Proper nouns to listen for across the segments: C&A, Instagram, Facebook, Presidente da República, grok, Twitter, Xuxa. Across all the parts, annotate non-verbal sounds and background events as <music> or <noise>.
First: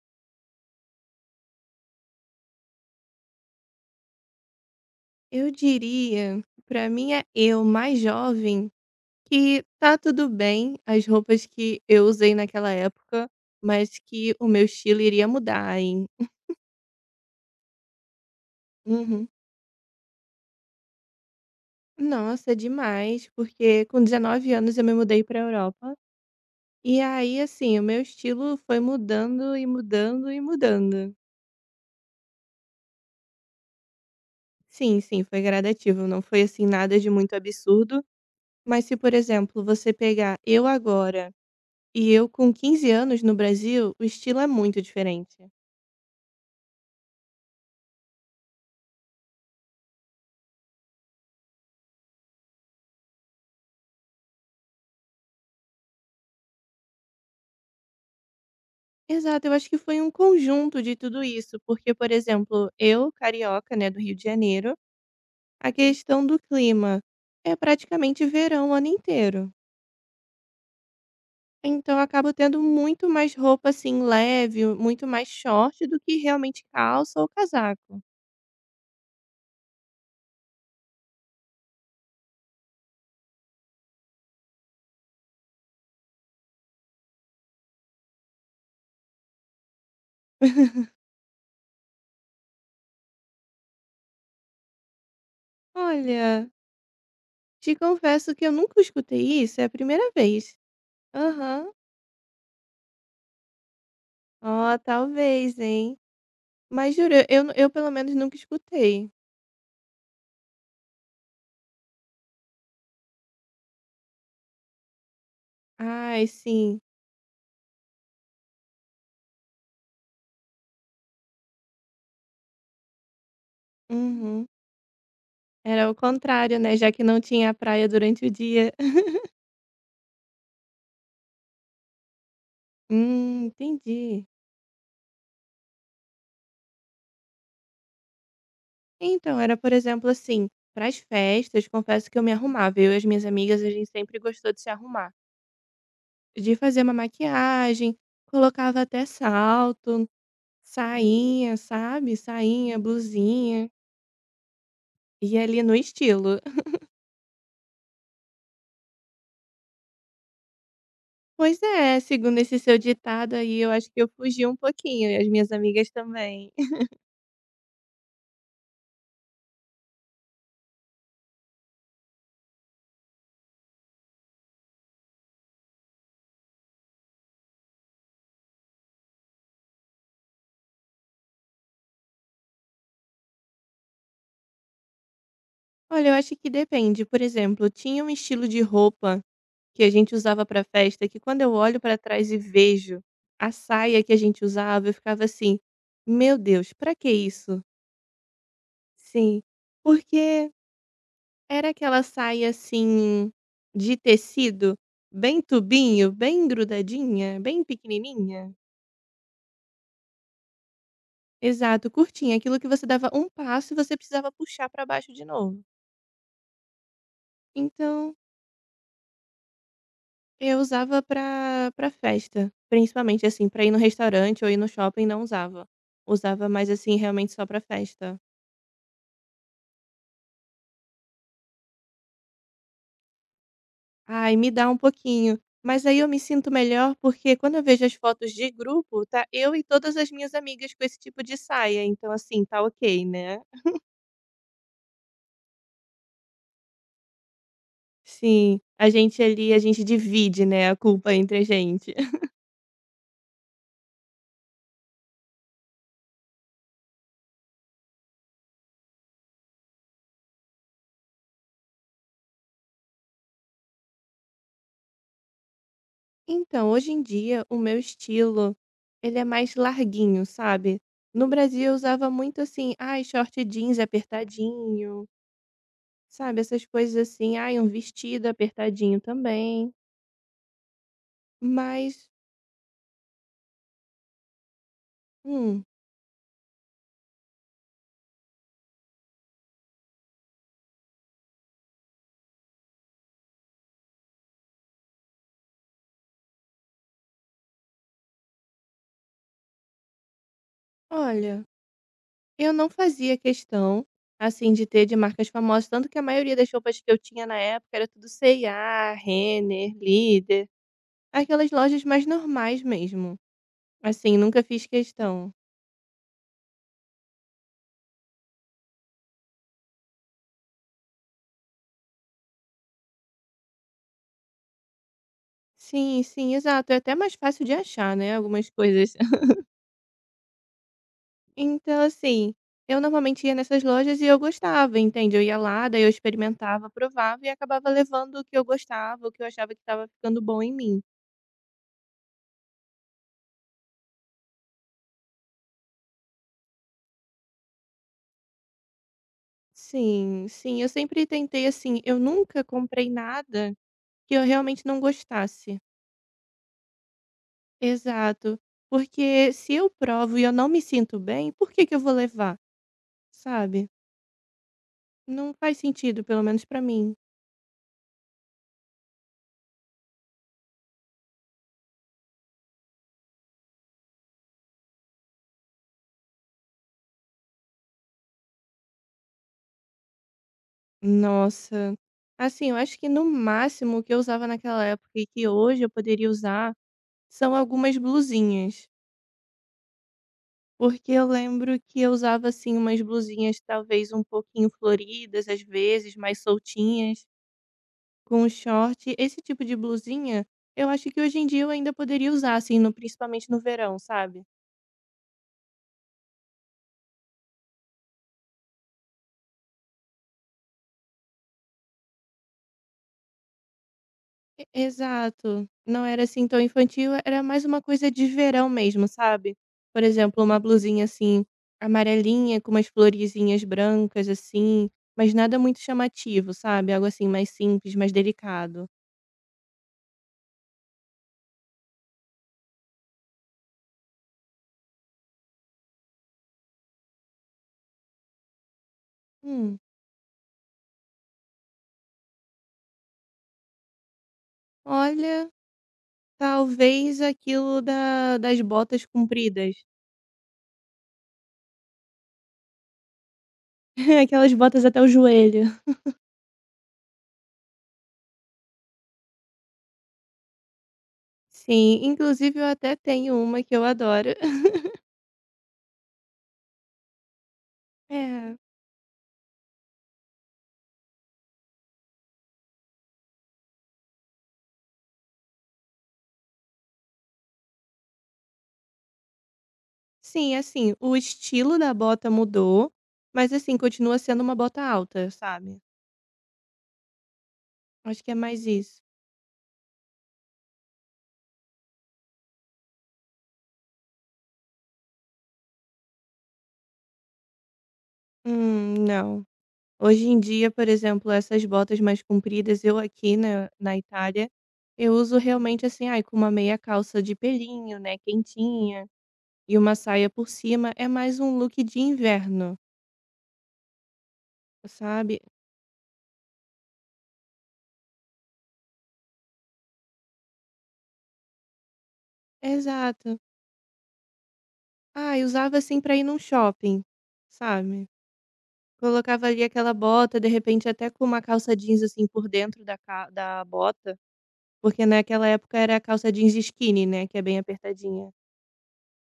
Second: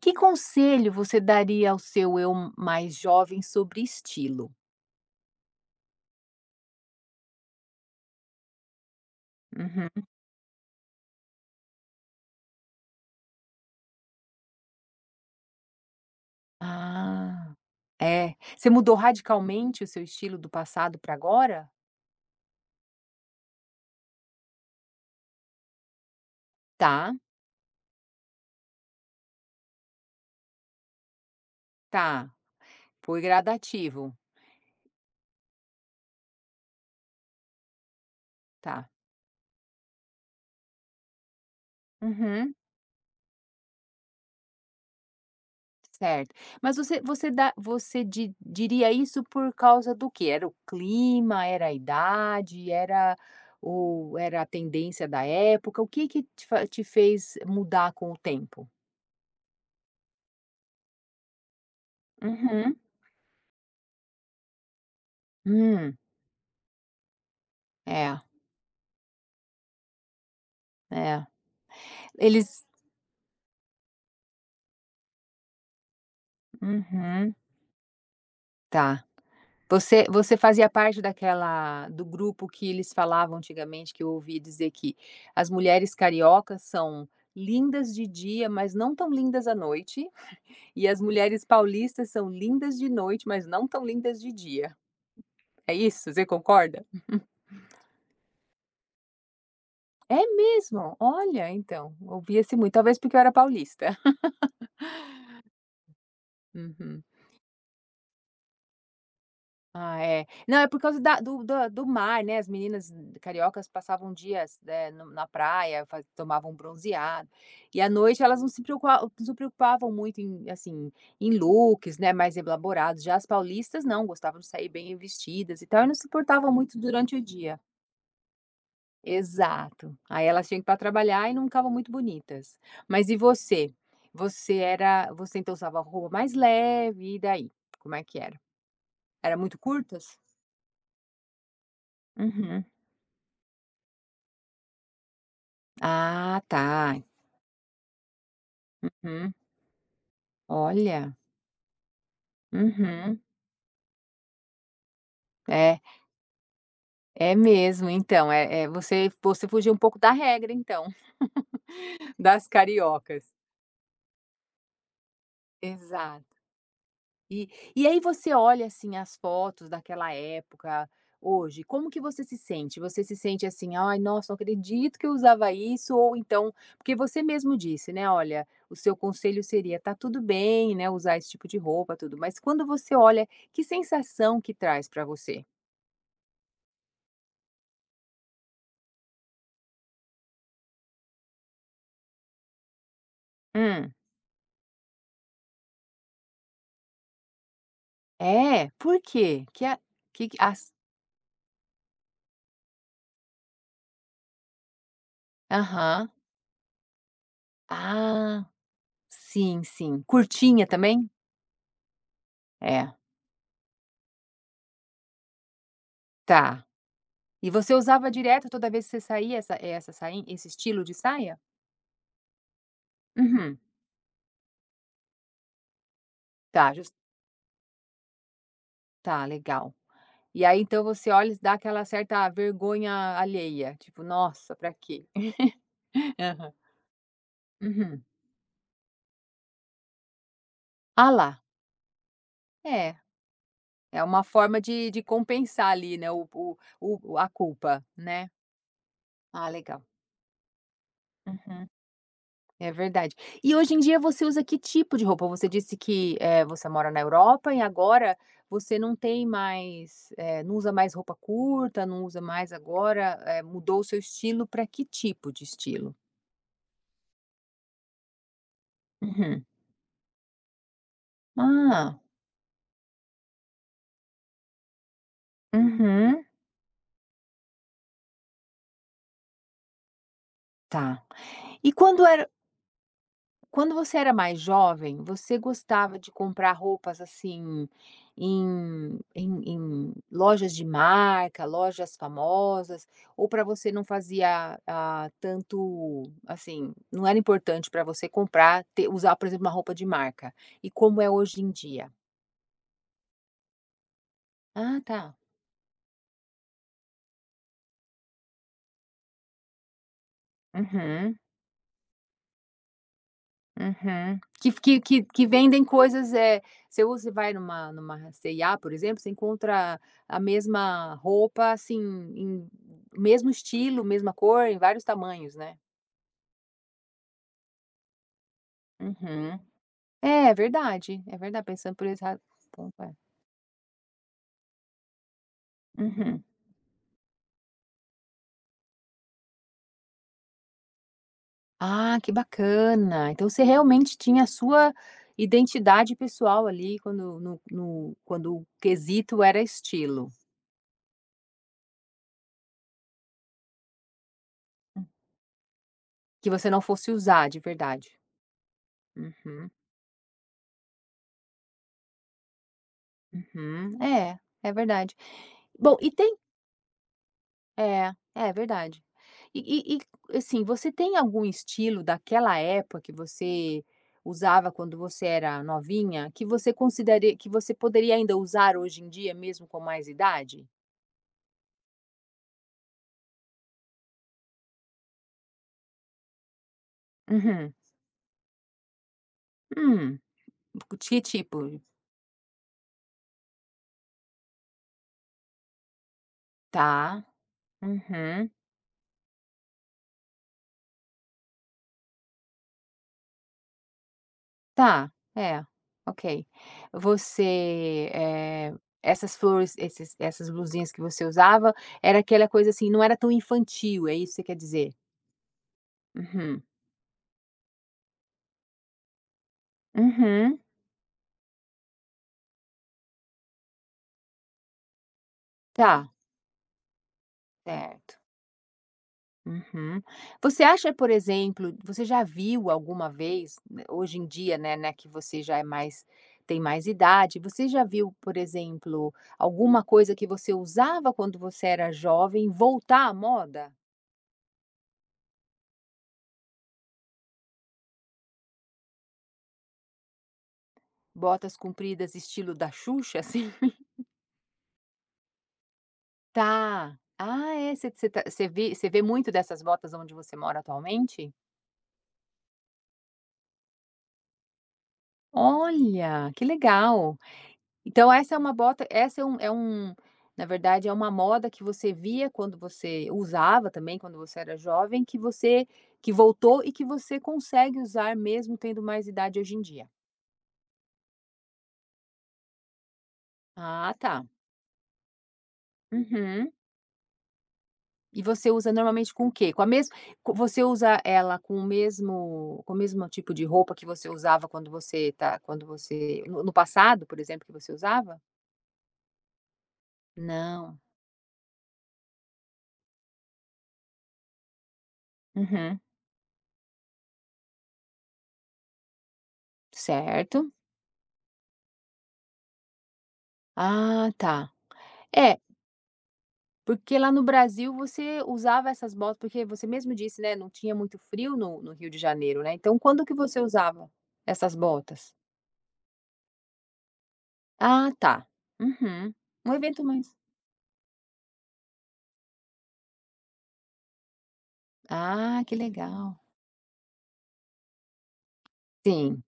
Que conselho você daria ao seu eu mais jovem sobre estilo? Eu diria, pra minha eu mais jovem, que Uhum. tá tudo bem as roupas que eu usei naquela época, mas que o meu estilo iria mudar, hein. Ah, é. Você mudou Uhum. radicalmente o seu estilo do passado para agora? Nossa, demais, porque com 19 anos eu me mudei pra Europa, e Tá, aí, assim, o meu estilo foi mudando e mudando e mudando. tá. Foi gradativo, Sim, sim, foi gradativo, não foi, assim, nada de muito absurdo, mas tá. se, por exemplo, você pegar eu agora e eu, com Uhum, 15 anos no Brasil, o estilo é muito diferente. certo. Mas você diria isso por causa do quê? Era o clima, era a idade, era a tendência da época? O que te fez mudar com o tempo? Exato, eu acho que foi um conjunto de tudo isso, porque, por exemplo, Uhum. eu, carioca, né, do Rio de Janeiro, a Hum, questão do clima é é. praticamente verão o ano inteiro. É, Então, eu acabo tendo eles muito mais roupa assim leve, muito mais short do que realmente calça ou uhum, casaco. tá. Você fazia parte daquela do grupo que eles falavam antigamente, que eu ouvi dizer que as mulheres cariocas são lindas de dia, mas não tão lindas à noite, <laughs> e as mulheres paulistas são lindas de noite, mas não tão lindas de dia. É isso? Você Olha, concorda? te confesso que eu nunca escutei isso, é a primeira É vez. mesmo? Olha, Aham. então, ouvia-se muito, talvez porque eu era paulista. <laughs> Ó, talvez, hein? Mas Uhum. juro, eu pelo menos nunca escutei. Ah, é. Não, é por causa da do da do mar, né, as meninas cariocas passavam dias, né, no na praia, fa Ai, tomavam um sim. bronzeado, e à noite elas não se preocupavam muito em, assim, em looks, né, mais elaborados, já as paulistas não, gostavam Uhum. de sair bem vestidas e tal, e Era o não se importavam contrário, né, muito já que durante não o tinha dia. praia durante o dia. <laughs> Exato. Aí elas tinham que ir pra trabalhar e não ficavam muito bonitas. Mas e você? Entendi. Você era você então usava roupa mais leve, e daí? Como é que era? Era Então, era, muito por exemplo, curtas? assim, para as festas, confesso que eu me Uhum. arrumava. Eu e as minhas amigas, a gente sempre gostou de se arrumar, Ah, de fazer uma tá. maquiagem, colocava até Uhum. salto, Olha. sainha, sabe, sainha, Uhum. blusinha, e ali no É, estilo. é mesmo. Então, você fugiu um pouco da regra, então, Pois é, <laughs> segundo das esse seu cariocas. ditado aí, eu acho que eu fugi um pouquinho e as minhas amigas Exato. também. <laughs> E, e aí você olha assim as fotos daquela época, hoje, como que você se sente? Você se sente assim, ai, nossa, não acredito que eu usava isso, ou então, porque você mesmo disse, né? Olha, o seu conselho seria, tá tudo bem, né, usar esse tipo de roupa, tudo, mas quando você olha, que sensação que traz pra você? Olha, eu acho que depende. Por exemplo, tinha um estilo de roupa que a gente usava pra festa que quando eu olho pra trás e vejo a Hum. saia que a gente usava, eu ficava assim: "Meu Deus, pra que isso?". É? Por Sim, quê? Que a que que porque as era aquela saia assim de tecido, bem aham. tubinho, bem grudadinha, bem Ah, pequenininha. sim, sim. Curtinha também? Exato, curtinha, aquilo que você É, dava um passo e você precisava puxar pra baixo de novo. tá. E você usava Então, direto toda vez que você saía essa essa sain esse eu estilo de usava saia? pra para festa, principalmente, assim, Uhum. pra ir no restaurante ou ir no shopping não usava. Usava mais, Tá, jus assim, realmente só pra festa. tá, legal. E aí, então, você olha e dá aquela certa vergonha alheia, tipo: "Ai, me "Nossa, dá pra um quê?" pouquinho", mas aí eu <laughs> me sinto Aham. melhor, porque quando eu vejo as Uhum. fotos de grupo, tá eu e todas as minhas amigas com esse Ah tipo de lá. saia, então, assim, tá É, ok, né. é uma forma de compensar ali, né, o a culpa, né. Sim, a gente Ah, ali, a legal. gente divide, né, a culpa entre a Uhum. gente. É verdade. E hoje em dia você usa que tipo de roupa? Você disse que, você mora na Europa e agora você não tem mais, não usa mais roupa curta, não usa mais agora, mudou o seu estilo para que tipo de estilo? Então, hoje em dia, o meu estilo, ele é Uhum. mais larguinho, sabe. No Brasil eu Ah, usava muito assim, ai, short jeans apertadinho, uhum, sabe, essas coisas assim. Ai, um vestido apertadinho também. tá. E Mas, quando era Quando você era mais jovem, você hum, gostava de comprar roupas assim em lojas de marca, lojas famosas, ou para você não fazia tanto assim, não era importante para você comprar, usar, por exemplo, uma roupa de marca. E como é hoje olha, em dia? eu não fazia questão, assim, de Ah, ter de tá. marcas famosas, tanto que a maioria das roupas que eu tinha na época era tudo C&A, Renner, Líder, Uhum. aquelas lojas mais normais mesmo. Assim, Uhum. nunca Que fiz que que que questão. vendem coisas, é se você vai numa C&A, por exemplo, você encontra a mesma roupa, assim, em mesmo estilo, mesma cor, em vários tamanhos, né. Sim, sim, exato. É até mais fácil de achar, né, algumas coisas. <laughs> Uhum. É, é verdade pensando Então, por esse ra assim, eu ponto, é. normalmente ia nessas lojas e eu gostava, entende? Eu ia lá, daí eu Uhum. experimentava, provava e acabava levando o que eu gostava, o que eu achava que estava ficando bom em mim. Ah, que bacana. Então você realmente tinha a sua identidade pessoal ali quando no no quando o quesito era estilo, Sim, sim, eu sempre tentei assim, eu nunca comprei nada que eu realmente não gostasse. que você não fosse usar de verdade. Exato. Porque Uhum. se eu provo e eu não me sinto bem, por que que eu vou levar? Sabe? Uhum. É, é verdade. Não faz Bom, e sentido, tem pelo menos pra mim. é, é verdade. E assim, você tem algum estilo daquela época que você usava quando você era novinha, que você considere que você poderia ainda usar hoje em dia, mesmo com mais idade? Nossa. Assim, eu acho que no máximo o que eu usava naquela época e que hoje eu poderia usar são Uhum. algumas blusinhas. Hum. Porque Que eu lembro tipo? que eu usava, assim, umas blusinhas talvez um pouquinho floridas, às vezes, mais Tá. soltinhas, com Uhum. short. Esse tipo de blusinha, eu acho que hoje em dia eu ainda poderia usar, assim, no, principalmente no verão, sabe? Tá, é, ok. Você, essas flores, esses essas blusinhas que você usava, era aquela coisa assim, não era tão infantil, é isso que você quer E dizer? exato. Não era, assim, tão Uhum, infantil, era mais uma coisa de verão mesmo, sabe. Por exemplo, uma uhum, blusinha, assim, amarelinha com umas florezinhas brancas, assim, mas nada muito tá, chamativo, sabe, algo, assim, mais simples, mais certo. delicado. Uhum. Você acha, por exemplo, você já viu alguma vez, né, hoje em dia, né, que você já é mais tem mais idade, você já viu, por exemplo, Hum, alguma coisa que você usava quando você era jovem voltar à moda? Olha, talvez aquilo da das botas compridas, Botas compridas estilo da Xuxa, assim? <laughs> <laughs> aquelas botas até o joelho. Tá. Ah, é, você vê muito dessas botas onde você mora atualmente? Sim, inclusive eu até tenho uma que eu adoro. <laughs> Olha, que legal. Então essa é uma É. bota essa é um na verdade, é uma moda que você via quando você usava também quando você era jovem, que você que voltou e que você consegue usar mesmo tendo mais idade hoje em dia. Sim, assim, o estilo da bota mudou, mas assim, Ah, continua tá. sendo uma bota alta, sabe? Uhum. E Acho que é você mais usa isso. normalmente com o quê? Com a mesma você usa ela com o mesmo tipo de roupa que você usava quando você no passado, por exemplo, que você usava? Não. Hoje em dia, Não. por exemplo, essas botas mais compridas, eu aqui na, na Itália, eu uso Uhum. realmente assim, ai, com uma meia calça de pelinho, né, quentinha, e uma saia por Certo. cima, é mais um look de inverno, Ah, tá. sabe? É, porque lá no Brasil você usava essas botas porque você mesmo disse, né, não tinha muito frio no Rio de Janeiro, né, então quando que Exato. você usava essas botas? Ah, eu usava assim pra ir num shopping, Ah, sabe? tá. Uhum. Colocava Um ali evento aquela mais bota, de repente até com uma calça jeans, assim, por dentro da bota, porque ah, naquela que época era a legal. calça jeans skinny, né, que é bem apertadinha. Sim.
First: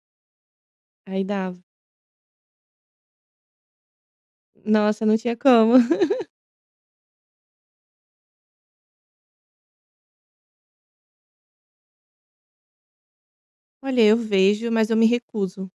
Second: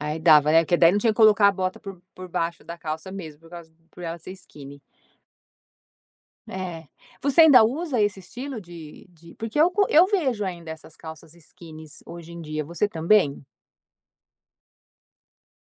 Aí dava, né, porque daí não tinha que Aí colocar a dava. bota por baixo da calça mesmo, por causa por ela ser skinny. Nossa, não tinha como. <laughs> É. Você ainda usa esse estilo de porque eu vejo ainda essas calças skinnies hoje em dia, você também? Olha, eu vejo, mas eu me recuso.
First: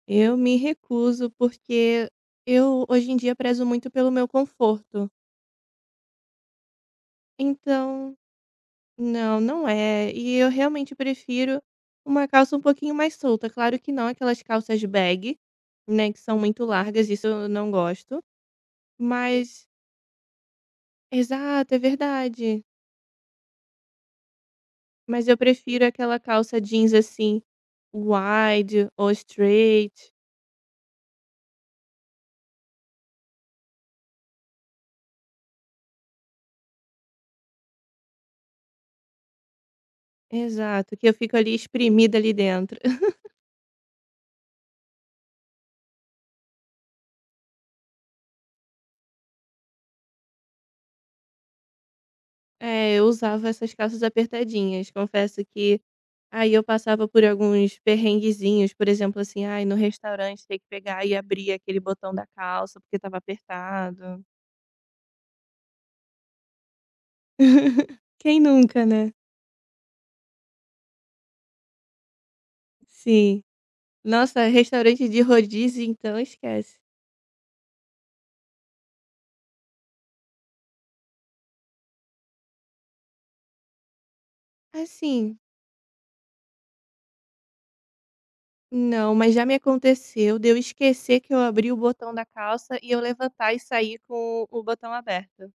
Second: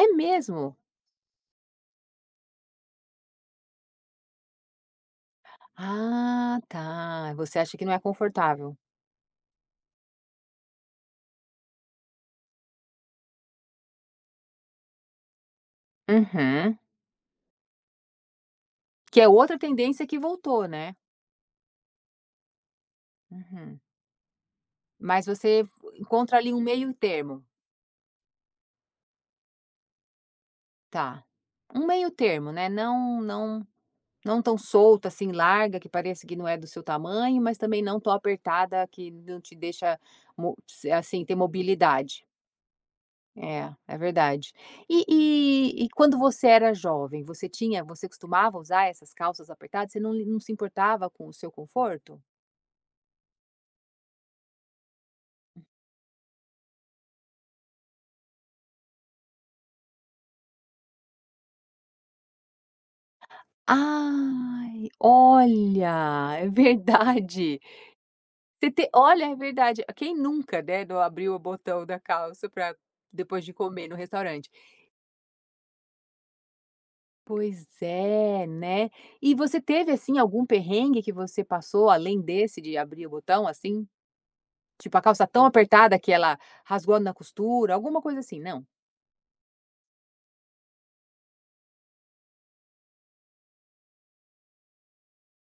É Eu me mesmo? recuso, porque eu hoje em dia prezo muito pelo meu conforto. Ah, tá, você acha que não é Então, confortável. não, não é. E eu realmente prefiro uma calça um pouquinho mais solta. Claro que não aquelas calças bag, né, que são muito Uhum. largas, isso eu não gosto. Que é outra Mas tendência que voltou, né. exato, é verdade. Uhum. Mas Mas eu você prefiro aquela encontra ali calça um jeans, meio assim, termo. wide ou straight. Tá. Um meio termo, né, não não Não tão solta, assim, larga, que parece que não é do seu tamanho, mas também não tão apertada que não te deixa, mo Exato, que eu assim, ter fico ali espremida mobilidade. ali dentro. <laughs> É, é verdade. E quando você era jovem, você tinha você costumava usar essas calças apertadas? Você não se importava com o seu conforto? É, eu usava essas calças apertadinhas. Confesso que aí eu passava por alguns perrenguezinhos, por exemplo, assim, ai, no restaurante ter que pegar e abrir aquele botão da calça porque estava apertado. Ai, olha, é verdade. <laughs> Quem nunca, né? É verdade. Quem nunca, né, não abriu o botão da calça para Sim. depois de comer no Nossa, restaurante. restaurante de rodízio, então esquece. Pois é, né. E você teve, assim, algum perrengue que você passou além desse de abrir o botão, assim? Tipo, a calça Assim. tão apertada que ela rasgou na costura, alguma coisa assim, não? Não, mas já me aconteceu de eu esquecer que eu abri o botão da calça e eu levantar e sair com o botão aberto.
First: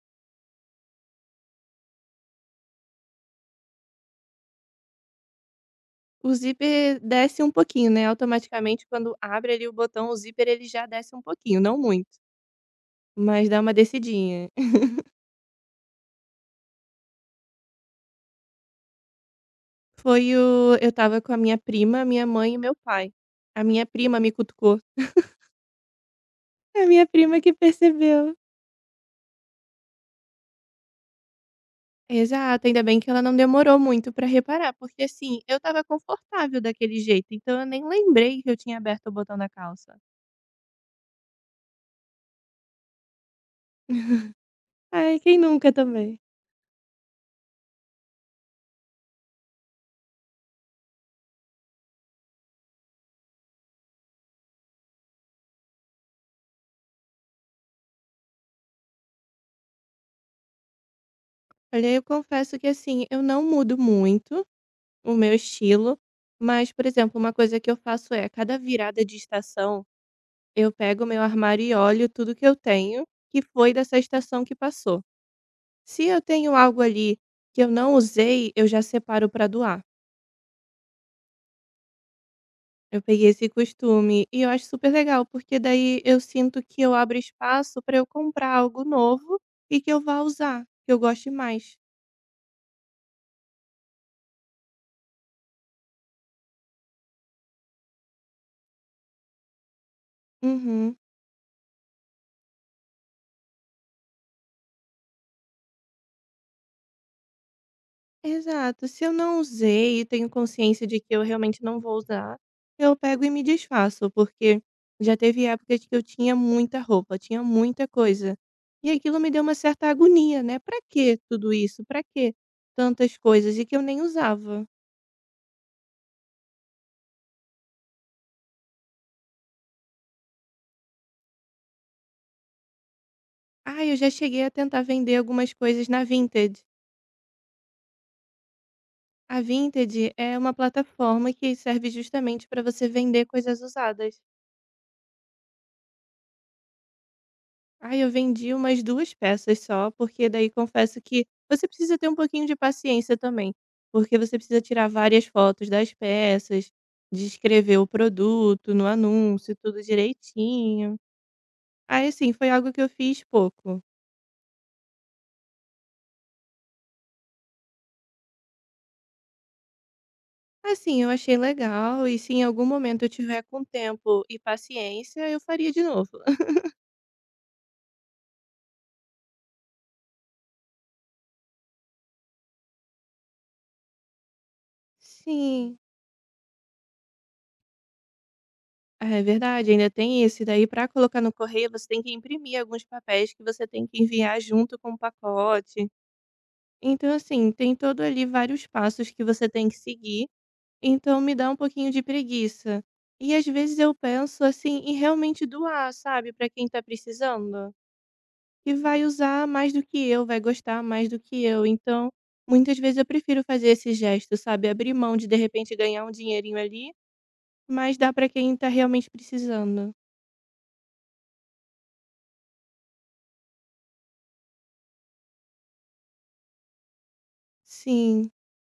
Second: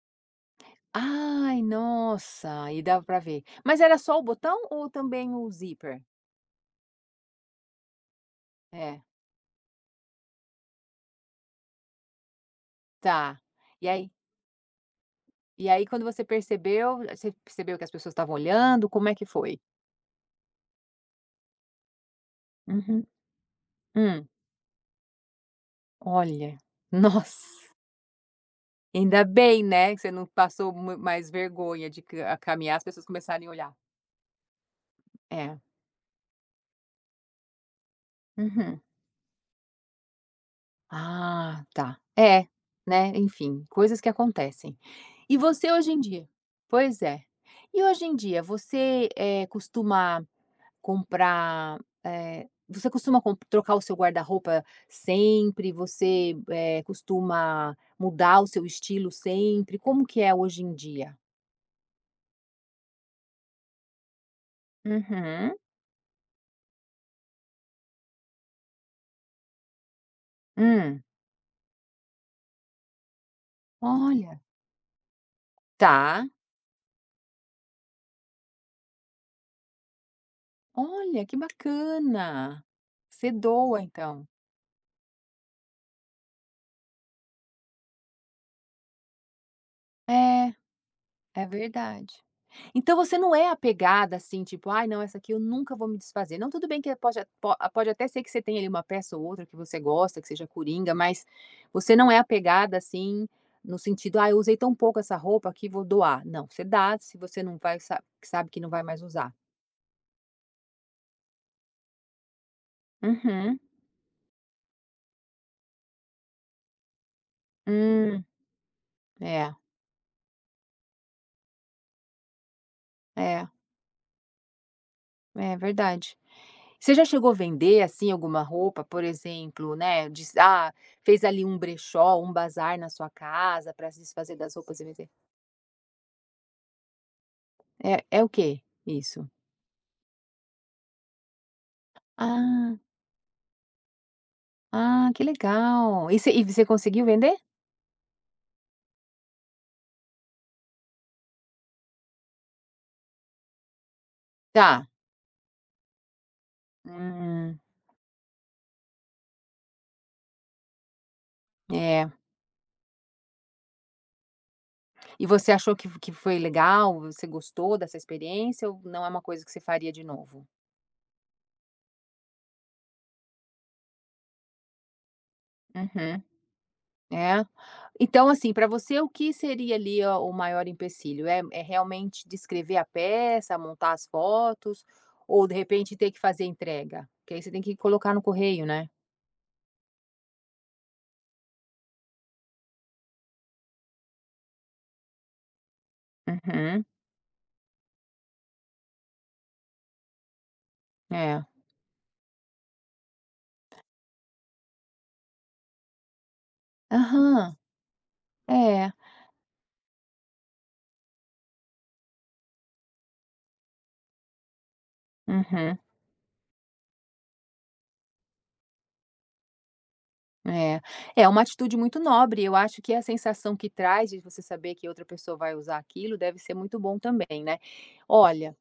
Ai, nossa, e dava pra ver. Mas era só o botão ou também o zíper? O zíper desce um pouquinho, né, automaticamente É, quando abre ali o botão, o zíper ele já desce um pouquinho, não muito, tá. mas dá uma E aí descidinha. <laughs> e aí quando você percebeu que as pessoas estavam olhando, como é que foi? Foi o Eu estava com a minha prima, minha mãe e meu Uhum. pai. A minha prima Hum, me cutucou. olha, A minha <laughs> prima que nossa. percebeu. Ainda bem, né, que você não passou mu mais vergonha de ca Exato, caminhar, ainda as bem pessoas que ela não começarem a olhar. demorou muito pra reparar, porque assim, eu É. estava confortável daquele jeito, então eu nem lembrei que eu tinha Uhum. aberto o botão da calça. Ah, tá. É, né, enfim, coisas que acontecem. Ai, quem E você nunca hoje em também. dia? Pois é. E hoje em dia, você, costuma comprar, você costuma com trocar o seu guarda-roupa sempre? Você, costuma mudar o seu estilo sempre? Como que é hoje em dia? Olha, eu confesso que assim, eu não mudo muito o meu Uhum. estilo, mas, por exemplo, uma coisa que eu faço é, a cada virada de estação, eu Hum. pego o meu armário e olho tudo que eu tenho que foi dessa Olha. estação que passou. Se eu Tá. tenho algo ali que eu não usei, eu já separo para doar. Olha, que bacana. Eu peguei Você esse doa costume então. e eu acho super legal, porque daí eu sinto que eu abro espaço para eu comprar algo novo e que eu vá É, usar, que eu goste é mais. verdade. Então você não é apegada assim, tipo: "Ai não, essa aqui eu nunca vou me desfazer". Não, tudo bem que pode a po pode até ser que você tenha ali uma peça ou outra que você gosta, que seja coringa, Uhum. mas você não é apegada assim, no sentido: "Ah, eu usei tão pouco essa roupa aqui, vou doar". Não, você dá, se você não vai sa sabe que não vai Exato, mais se eu usar. não usei e tenho consciência de que eu realmente não vou usar, eu pego e me Uhum. desfaço, porque já teve épocas que eu tinha muita roupa, tinha muita Hum, coisa. E aquilo me deu uma é, certa agonia, né? Pra que tudo isso? Pra que tantas é. coisas e que eu nem usava? É verdade. Você já chegou a vender, assim, alguma roupa, por exemplo, né, diz ah, fez ali um brechó, um bazar na sua casa Ah, para eu se já desfazer cheguei a das roupas tentar e vender? vender algumas coisas na Vinted. É o quê isso? A Vinted é uma plataforma que serve justamente para Ah, você vender coisas usadas. ah, que legal. E você conseguiu vender? Ai, eu vendi umas 2 peças só, porque daí confesso que você precisa ter um pouquinho de paciência também, porque você precisa Tá. tirar várias fotos das peças, Hum, descrever o produto no anúncio, tudo direitinho. Aí, é. assim, foi algo que eu fiz pouco. E você achou que foi legal? Você gostou dessa experiência ou não é uma coisa que você faria de novo? Assim, eu achei legal e se em algum momento eu tiver com tempo e paciência, eu faria de novo. Uhum. <laughs> É. Então, assim, para você o que seria ali, ó, o maior empecilho? É realmente descrever a peça, montar as fotos ou de Sim, repente ter que fazer entrega? Que aí você tem que colocar no correio, né? é verdade, ainda tem isso. E daí para colocar no correio, você tem que imprimir alguns papéis que você tem que enviar junto com o pacote. Uhum. Então, assim, tem todo ali vários passos que você tem que seguir, então me É. dá um pouquinho de preguiça. E às vezes eu penso assim em realmente doar, sabe, para quem tá Aham. precisando, que É. vai usar mais do que eu, vai gostar mais do que eu. Então, muitas vezes eu prefiro fazer esse gesto, sabe, abrir mão de repente Uhum. ganhar um dinheirinho ali, mas dá para quem tá realmente precisando. É. É uma atitude muito nobre, eu acho que a sensação que traz de você saber que outra pessoa vai usar aquilo deve ser muito bom também, né. Sim. Olha,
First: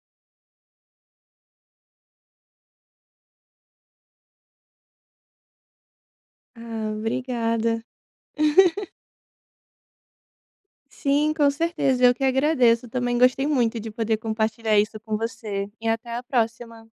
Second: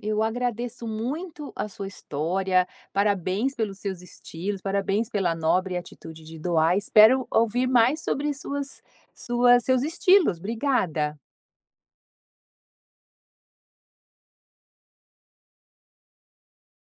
eu agradeço muito a sua história, parabéns pelos seus estilos, parabéns pela nobre atitude de doar. Ah, Espero ouvir obrigada. mais sobre seus estilos. Obrigada. Sim, com certeza. Eu que agradeço. Também gostei muito de poder compartilhar isso com você. E até a próxima.